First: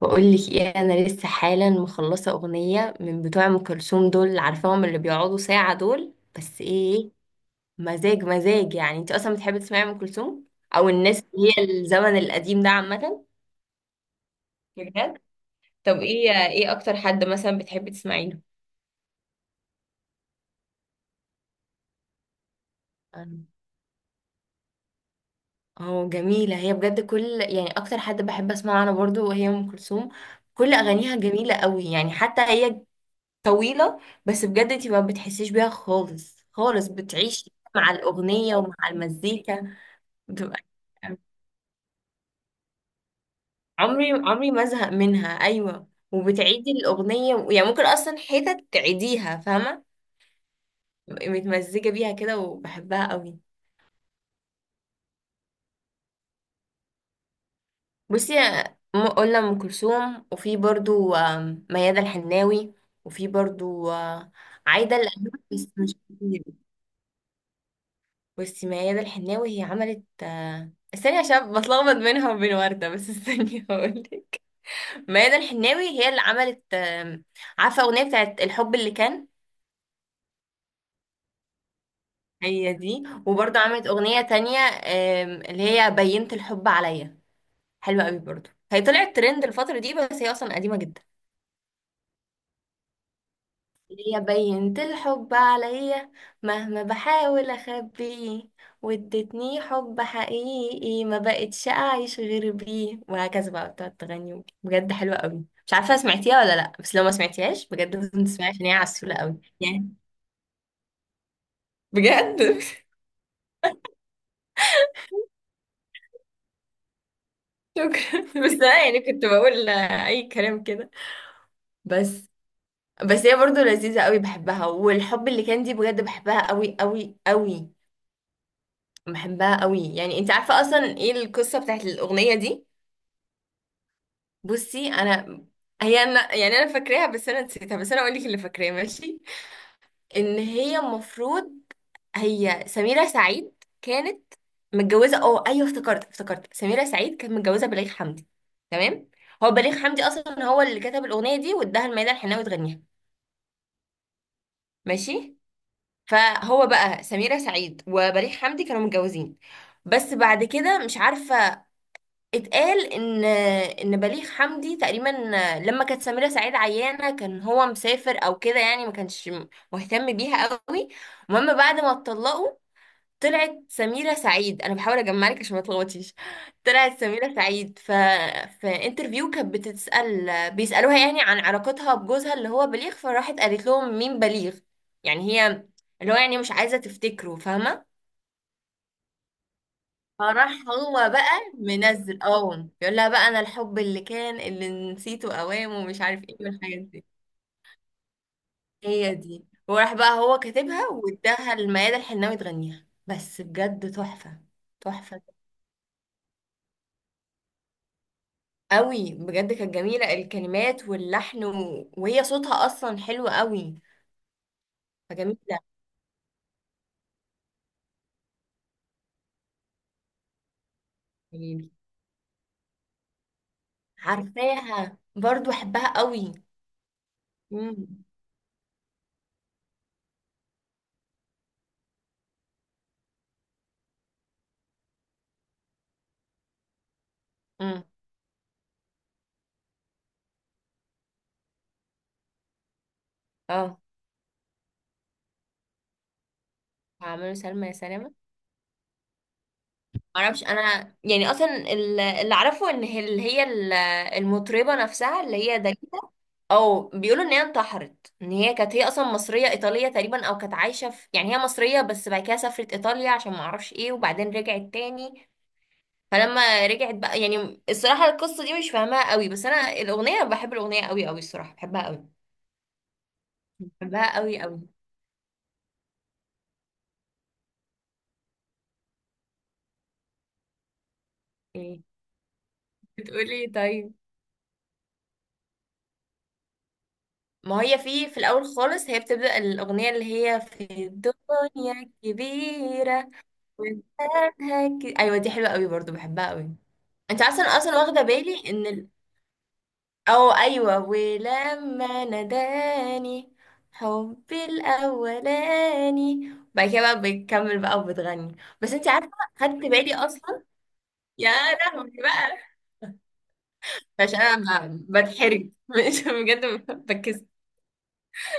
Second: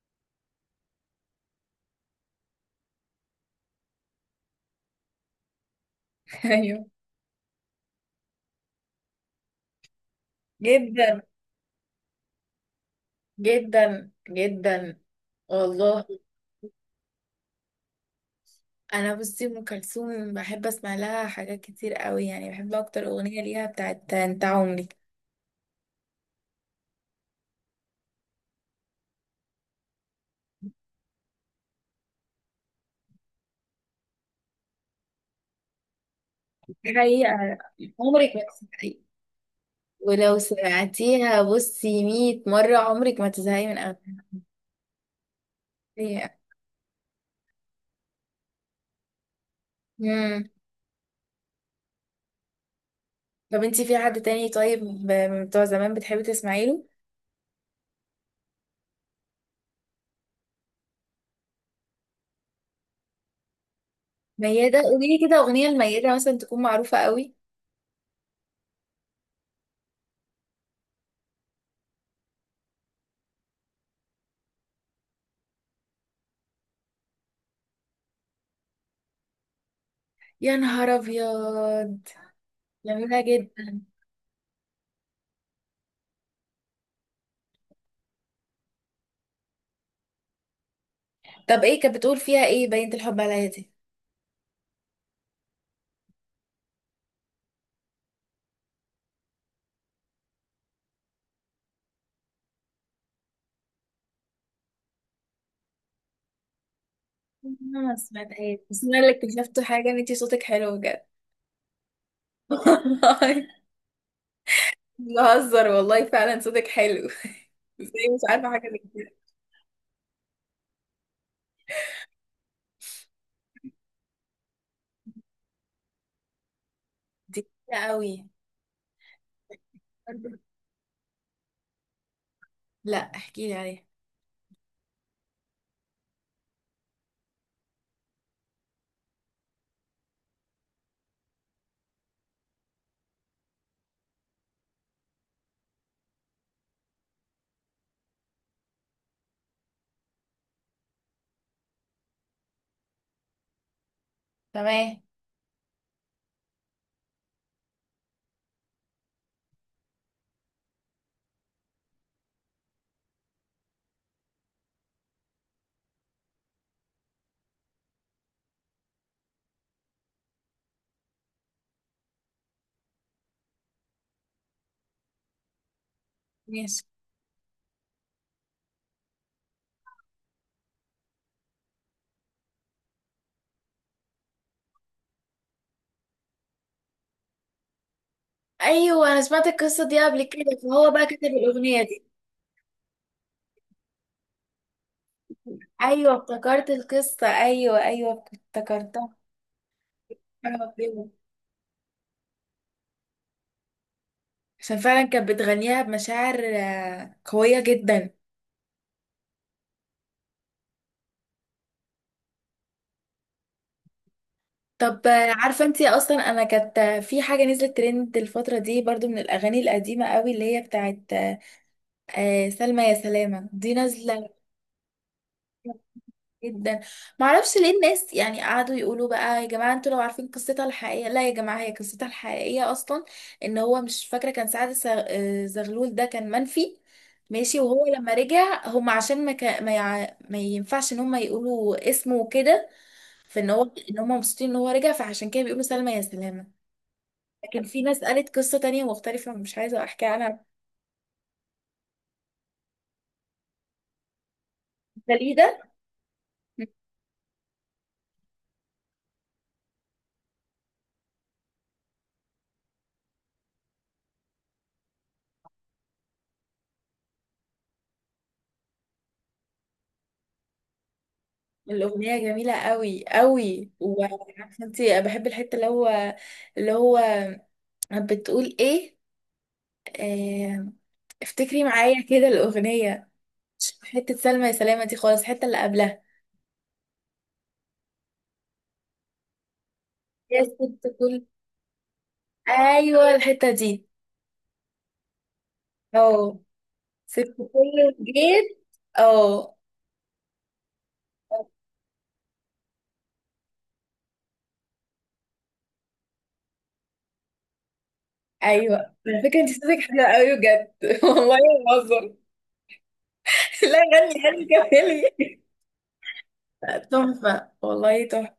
بقولك ايه، انا لسه حالا مخلصه اغنيه من بتوع ام كلثوم. دول عارفاهم، اللي بيقعدوا ساعه. دول بس ايه ايوه، إيه، مزاج مزاج. يعني انت اصلا بتحبي تسمعي ام كلثوم، او جدا الناس اللي هي الزمن القديم ده عامه؟ جدا جدا، بجد. طب والله. ايه اكتر حد مثلا بتحبي تسمعي له؟ انا بصي، ام كلثوم بحب اسمع لها حاجات كتير قوي، يعني بحب اكتر اغنيه أنا- ليها بتاعت انت عمري. اه، جميله هي بجد. كل يعني اكتر حد بحب اسمعه انا برضو وهي ام كلثوم. كل اغانيها جميله قوي يعني، حتى هي طويلة. بس بجد انتي ما بتحسيش بيها خالص خالص، دي حقيقه، بتعيشي مع عمرك ما الأغنية ومع تزهقي. المزيكا. ولو بتبقى سمعتيها بصي 100 مره عمرك ما تزهقي من عمري عمري ما ازهق منها. أيوة، اغانيها. وبتعيدي الأغنية يعني ممكن أصلا حتت تعيديها، فاهمة. امم بتبقي متمزجة بيها كده وبحبها قوي. طب انتي في حد تاني؟ طيب من بتوع زمان بتحبي تسمعي له؟ بصي، قلنا أم كلثوم، وفي برضو ميادة الحناوي، وفي برضو ميادة؟ عايدة قولي لي كده الأيوبي اغنيه بس مش لميادة مثلا كتير. تكون معروفه قوي. بصي، ميادة الحناوي هي عملت استني عشان بتلخبط بينها وبين وردة، بس استني هقولك. ميادة الحناوي هي اللي عملت عارفة أغنية بتاعت الحب اللي كان؟ يا نهار ابيض. هي دي. جميله وبرضه جدا. عملت أغنية تانية اللي هي بينت الحب عليا. حلوة قوي برضه، هي طلعت ترند الفترة دي بس هي أصلا قديمة جدا. طب ايه كانت بتقول فيها؟ ايه بنت الحب عليا دي؟ يا بينت الحب عليا، مهما بحاول اخبيه، وادتني حب حقيقي ما بقتش اعيش غير بيه. وهكذا بقى بتقعد تغني. بجد حلوه قوي، مش عارفه سمعتيها ولا لا، بس لو ما سمعتيهاش انا ما بجد لازم تسمعيها سمعتهاش، عشان هي بس انا اللي عسوله قوي اكتشفت يعني. حاجه، ان انتي صوتك حلو بجد بجد والله. بهزر، والله فعلا صوتك حلو ازاي؟ مش شكرا، عارفه بس حاجه زي انا يعني كده. كنت بقول اي كلام كده بس. بس هي برضو لذيذه قوي، بحبها. والحب اللي كان دي بجد بحبها قوي قوي دي قوي. كتير قوي. بحبها قوي يعني. انت عارفه اصلا ايه القصه بتاعت الاغنيه دي؟ لا، احكي لي عليها. بصي انا، هي انا يعني انا فاكراها بس انا نسيتها. بس انا اقول لك اللي فاكراه، ماشي. ان هي المفروض، هي سميرة سعيد كانت متجوزة، اه ايوه افتكرت. افتكرت سميرة سعيد كانت متجوزة بليغ حمدي، تمام. هو بليغ حمدي اصلا هو اللي كتب الاغنية دي واداها لميادة الحناوي تغنيها، تمام، ماشي. فهو بقى سميرة سعيد وبليغ حمدي كانوا متجوزين، بس بعد كده مش عارفة، اتقال ان بليغ حمدي تقريبا لما كانت سميرة سعيد عيانة كان هو مسافر او كده، يعني ما كانش مهتم بيها قوي. المهم بعد ما اتطلقوا، طلعت سميرة سعيد، انا بحاول اجمع لك عشان ما تلخبطيش. ماشي. طلعت سميرة سعيد ف في انترفيو كانت بتتسأل، بيسألوها يعني عن علاقتها بجوزها اللي هو بليغ، فراحت قالت لهم مين بليغ. يعني هي، اللي هو يعني مش عايزة تفتكره، فاهمة. ايوه، انا سمعت القصه دي قبل فراح كده، فهو بقى هو كتب بقى الاغنيه دي. منزل، اه، بيقول لها بقى انا الحب اللي كان، اللي نسيته اوام، ومش ايوه عارف ايه، افتكرت والحاجات دي. القصه، ايوه ايوه افتكرتها. هي دي. وراح بقى هو أنا كاتبها بقول، واداها لميادة الحناوي تغنيها، بس بجد تحفة. عشان فعلا تحفة كانت بتغنيها بمشاعر قويه جدا. قوي بجد، كانت جميلة الكلمات واللحن وهي صوتها اصلا حلو قوي. طب فجميلة عارفه انتي اصلا، انا كانت في حاجه نزلت ترند الفتره دي برضو من الاغاني القديمه قوي، اللي هي بتاعت يعني. سلمى يا سلامه دي نازله. عارفاها برضو، احبها قوي. جدا. معرفش ليه امم الناس يعني قعدوا يقولوا بقى، يا جماعه انتوا لو عارفين قصتها الحقيقيه، لا يا جماعه هي قصتها الحقيقيه اصلا ان هو مش فاكره، كان سعد زغلول ده كان منفي. ماشي، امم وهو لما رجع هم عشان ما, كا- ما, يع... ما ينفعش ان هم يقولوا اسمه وكده. فان هو اه، ان هم مبسوطين ان هو رجع، فعشان كده بيقولوا سلمى يا سلامه. عملوا لكن سلمى يا في ناس سلامة. قالت قصة تانية مختلفة، مش عايزة أحكيها عنها. معرفش انا يعني اصلا اللي اعرفه ان هي، اللي هي المطربه نفسها اللي داليدا. هي داليدا، او بيقولوا ان هي انتحرت، ان هي كانت هي اصلا مصريه ايطاليه تقريبا، او كانت عايشه في، يعني هي مصريه بس بعد كده سافرت ايطاليا عشان ما اعرفش ايه، وبعدين رجعت تاني. فلما رجعت بقى يعني الصراحه القصه دي مش فاهماها قوي، بس انا الاغنيه بحب الاغنيه قوي قوي الصراحه، بحبها الأغنية قوي. جميلة قوي قوي. بحبها قوي قوي. وعارفة انتي بحب الحتة اللي هو اللي هو بتقول ايه؟ آه، افتكري ايه معايا كده الأغنية. بتقولي إيه؟ مش طيب. حتة سلمى يا سلامة دي خالص، الحتة اللي قبلها. ما هي في الاول خالص هي بتبدا الاغنيه اللي هي يا ست في كل، الدنيا كبيره. أيوة الحتة دي. ايوه، دي حلوه قوي برضو، بحبها اه، قوي. انت ست اصلا اصلا كل واخده بالي جيت. ان اه او ايوه، ولما ناداني حبي الاولاني. بعد كده بقى بتكمل بقى وبتغني. بس ايوه. انت عارفه، على فكره انت خدت صوتك بالي حلو قوي اصلا. بجد يا والله، ما لهوي بهزر بقى، لا غني، عشان غني انا كملي. بتحرج مش بجد، بكس. تحفة، والله تحفة.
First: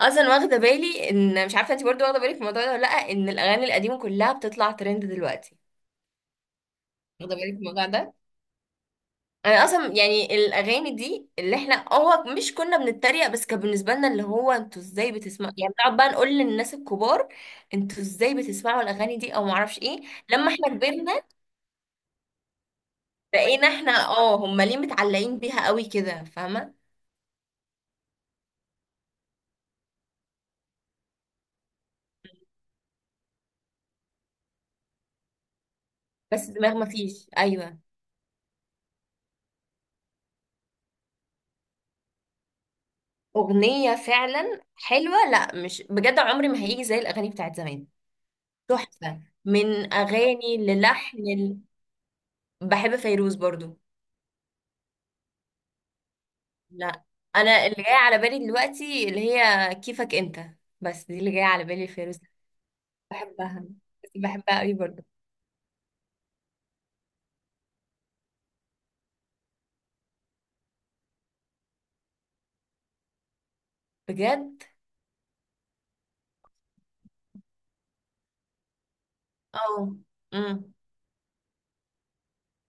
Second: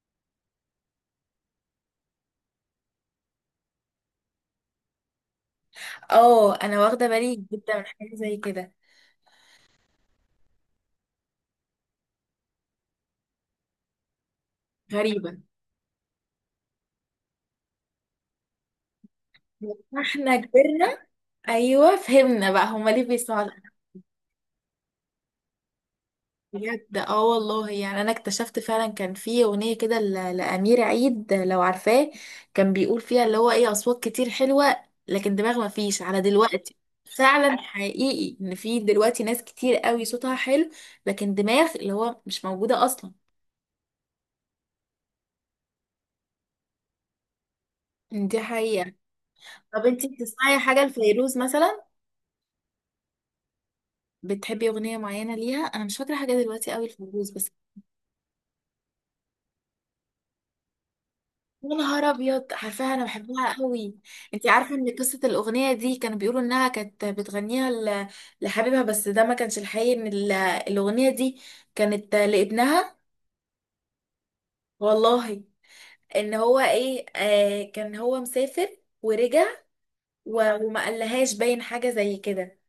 اصلا واخده بالي ان، مش عارفه انت برضو واخده بالك من الموضوع ده ولا لا، ان الاغاني القديمه كلها بتطلع ترند دلوقتي. اه، انا واخدة واخده بالي بالك من جدا من الموضوع حاجة ده؟ زي كده. انا اصلا يعني الاغاني دي اللي احنا هو مش كنا بنتريق بس، كان بالنسبه لنا اللي هو انتوا ازاي غريبة. بتسمعوا، يعني بنقعد بقى نقول للناس الكبار، انتوا ازاي بتسمعوا الاغاني دي او معرفش ايه. احنا لما احنا كبرنا، كبرنا، ايوه فهمنا بقى هما ليه بيسمعوا ده. بقينا احنا اه هم ليه متعلقين بيها قوي كده، فاهمه. بجد، اه والله. يعني انا اكتشفت فعلا كان في اغنية كده لأمير عيد، لو عارفاه، كان بيقول فيها اللي هو ايه، اصوات كتير حلوة لكن دماغ ما فيش على بس دماغ دلوقتي. ما فيش، فعلا ايوه. حقيقي ان في دلوقتي ناس كتير قوي صوتها حلو، لكن دماغ اللي هو مش موجودة اصلا. اغنيه فعلا حلوه. لا مش بجد، عمري ما هيجي زي الاغاني بتاعت زمان. دي حقيقة. تحفه، طب من انتي اغاني بتسمعي حاجة للحن لفيروز مثلا؟ بحب فيروز برضو. بتحبي اغنيه معينه ليها؟ انا مش فاكره حاجه دلوقتي قوي لا، الفيروز بس. انا اللي جاي على بالي دلوقتي اللي هي كيفك انت، بس دي اللي جايه على يا بالي نهار فيروز. ابيض، عارفاها، انا بحبها بحبها. قوي. انت بحبها قوي عارفه ان برضه. قصه الاغنيه دي كانوا بيقولوا انها كانت بتغنيها لحبيبها، بس ده ما كانش الحقيقي. ان الاغنيه دي كانت لابنها، بجد. والله. ان هو ايه كان هو مسافر ورجع، اه. امم وما قالهاش، باين حاجه زي كده،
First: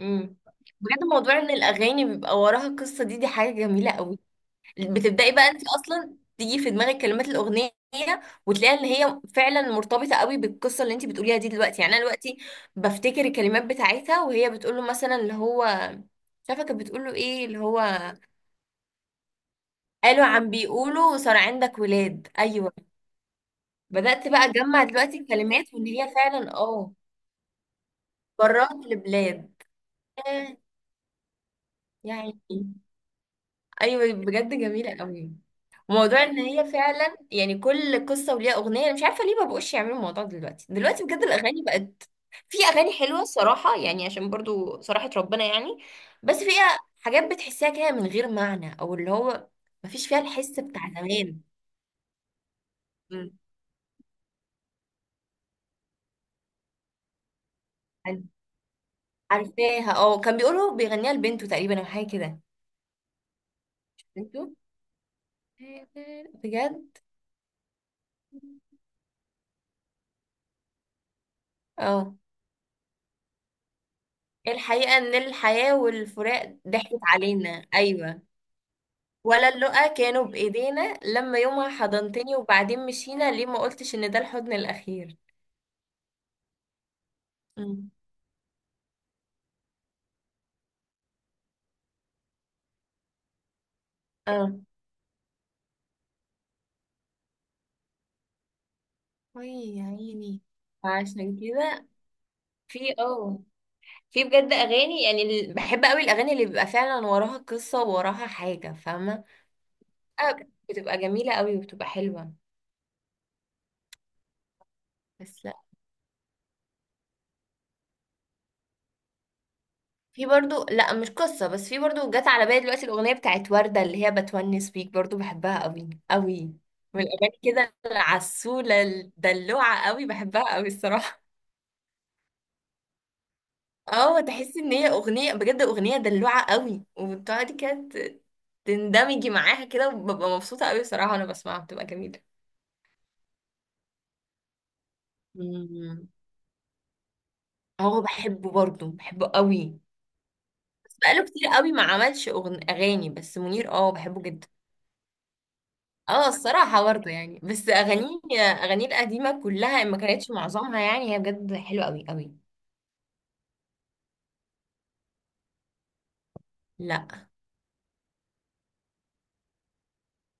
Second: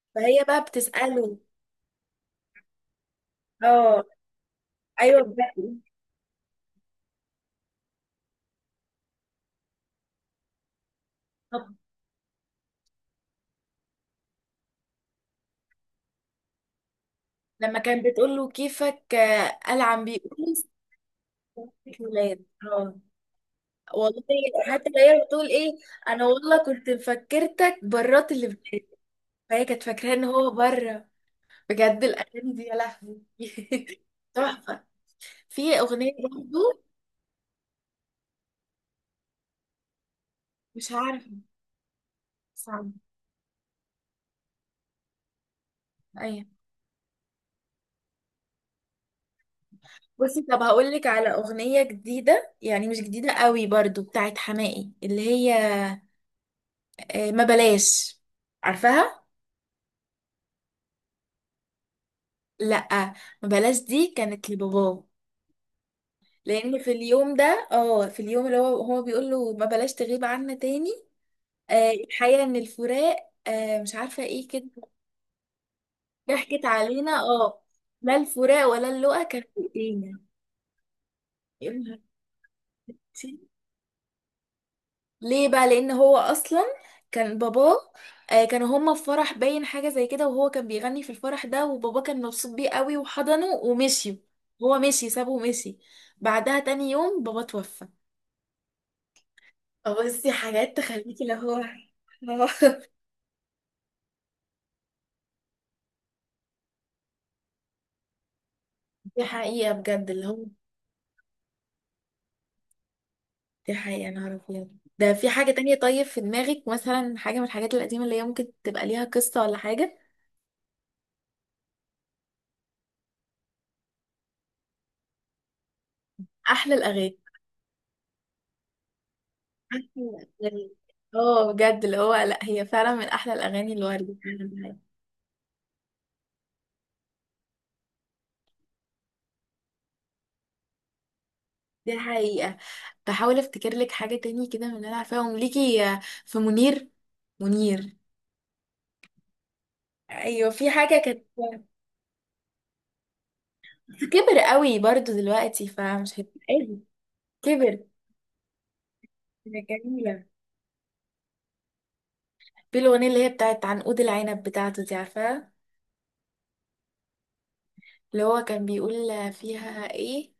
امم فهي بقى بجد، بتساله. موضوع ان الاغاني بيبقى وراها قصه دي، دي حاجه جميله اه قوي. ايوه بتبداي بقى انت بقى. اصلا تيجي في دماغك كلمات الاغنيه، وتلاقي ان هي فعلا مرتبطه قوي بالقصه اللي انت بتقوليها دي طب دلوقتي. يعني انا دلوقتي بفتكر الكلمات بتاعتها وهي بتقول له مثلا اللي هو، مش عارفه كانت بتقول له ايه اللي لما هو. كان بتقول له كيفك، قال عم قالوا عم بيقول بيقولوا صار عندك ولاد، ولاد، ايوه. اه والله. بدأت بقى اجمع حتى دلوقتي هي بتقول ايه؟ الكلمات وان هي انا فعلا والله كنت اه، مفكرتك برات، اللي بجد، برات لبلاد. فهي كانت فاكراه ان هو آه، بره. بجد يعني الاغاني دي، يا لهوي ايوه بجد تحفه. جميله قوي. في اغنيه وموضوع ان هي برضه، فعلا يعني كل قصه وليها اغنيه. انا مش عارفه ليه ما بقوش يعملوا الموضوع ده دلوقتي. مش دلوقتي بجد عارفه، الاغاني بقت. في صعب. اغاني حلوه الصراحه يعني، عشان برضو صراحه ربنا يعني، بس ايوه. فيها حاجات بتحسها كده من غير معنى، او اللي هو مفيش فيها بصي، الحس طب بتاع هقول لك على زمان. اغنيه جديده، يعني مش مم. جديده قوي برضو، بتاعت حماقي، اللي هي ما بلاش، عارفاها. عارفاها، اه. كان بيقولوا بيغنيها لبنته تقريبا او حاجه كده. لا ما بلاش دي بنته، كانت لباباه. لان بجد. في اليوم اللي هو بيقول له ما بلاش تغيب عنا تاني. اه. الحقيقة ان الفراق، مش عارفة ايه كده، الحقيقه ان الحياه والفراق ضحكت ضحكت علينا، اه. علينا، لا، ايوه. الفراق ولا اللقا كان ولا في اللقا ايدينا. كانوا بايدينا، لما يومها يا نهار حضنتني وبعدين مشينا، أسود. ليه ما قلتش ان ده الحضن الاخير. ليه بقى؟ لان هو اصلا كان باباه. مم. كانوا هما في فرح، باين حاجة زي كده، وهو كان بيغني في الفرح ده، وباباه كان مبسوط بيه قوي، وحضنه ومشي. اه. هو مشي، سابه ومشي. بعدها تاني يوم بابا توفى. وي، يا اه بصي، عيني. حاجات تخليكي اللي عشان هو كده، في اه في بجد اغاني يعني، بحب قوي الاغاني اللي بيبقى فعلا وراها قصه ووراها حاجه، دي فاهمه. حقيقة بجد، اللي آه، هو. بتبقى جميله قوي وبتبقى حلوه. دي حقيقة، أنا أعرف يعني. ده في بس حاجة تانية. طيب في دماغك مثلا حاجة من الحاجات القديمة اللي هي ممكن تبقى ليها قصة ولا حاجة؟ في برضو، لا مش قصة بس، في برضو جت على بالي دلوقتي الأغنية بتاعت وردة اللي هي بتونس بيك، برضو بحبها قوي قوي. أحلى من الأغاني، الأغاني كده العسولة أحلى الدلوعة قوي، بحبها قوي الأغاني. الصراحة. اه بجد اللي هو، لا هي فعلا من أحلى الأغاني اللي وردت اه، تحسي ان فعلاً. هي أغنية بجد، أغنية دلوعة قوي وبتقعدي كده تندمجي معاها كده، وببقى مبسوطة قوي الصراحة، وانا بسمعها بتبقى دي جميلة. حقيقة. بحاول أفتكر لك حاجة تاني كده من اللي أنا عارفاهم ليكي مم. في منير. منير، اه، بحبه برضو، بحبه قوي، أيوة في بس حاجة بقاله كانت، كتير قوي ما عملش أغاني. بس منير اه بس بحبه كبر جدا. قوي برضو دلوقتي فمش اه، هتبقى الصراحة برضه يعني، بس كبر، أغانيه، أغانيه القديمة كانت كلها ما جميلة. كانتش معظمها يعني، هي بجد حلوة أوي أوي. في الأغنية اللي هي بتاعت عنقود العنب بتاعته دي، عارفاها؟ لا اللي هو كان بيقول فيها ايه؟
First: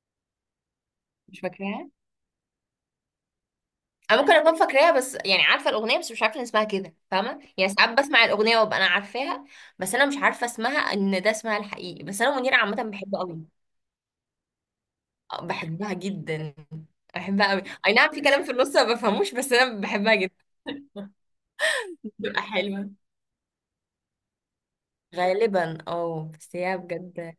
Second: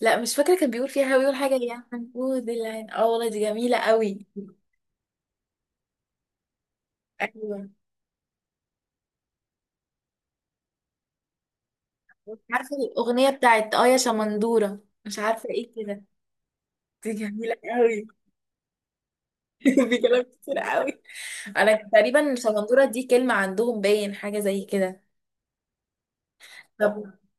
لا مش فاكرة، كان بيقول مش حاجة يا فاكراها. حنفود العين، اه والله دي جميلة أنا قوي. ممكن أكون فاكراها بس، يعني عارفة الأغنية بس مش عارفة إن اسمها كده، فاهمة ايوه، يعني. ساعات بسمع الأغنية وأبقى أنا عارفاها، بس أنا مش عارفة اسمها إن ده اسمها الحقيقي. بس مش أنا منيرة عارفة عامة بحبه الأغنية أوي. بتاعت، اه، يا شمندورة، مش عارفة ايه بحبها كده. جدا. دي بحبها جميلة أوي، أي قوي نعم في كلام في النص ما بفهموش بس أنا في بحبها كلام جدا. كتير قوي. انا تقريبا بتبقى شمندورة حلوة دي كلمة عندهم، باين حاجة زي كده. غالبا، اه بس هي طب بجد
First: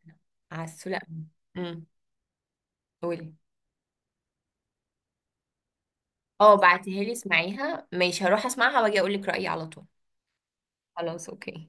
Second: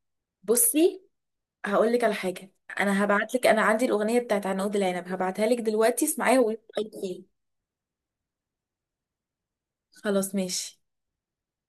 عسولة بصي أوي. أمم، هقول لك على حاجة. انا قولي، هبعت لك، انا عندي الأغنية بتاعت عنقود العنب، هبعتها لك دلوقتي، اسمعيها اه وقولي رأيك بعتيها لي فيها. اسمعيها، ماشي هروح اسمعها واجي اقول لك رأيي على طول. خلاص ماشي. خلاص، اوكي.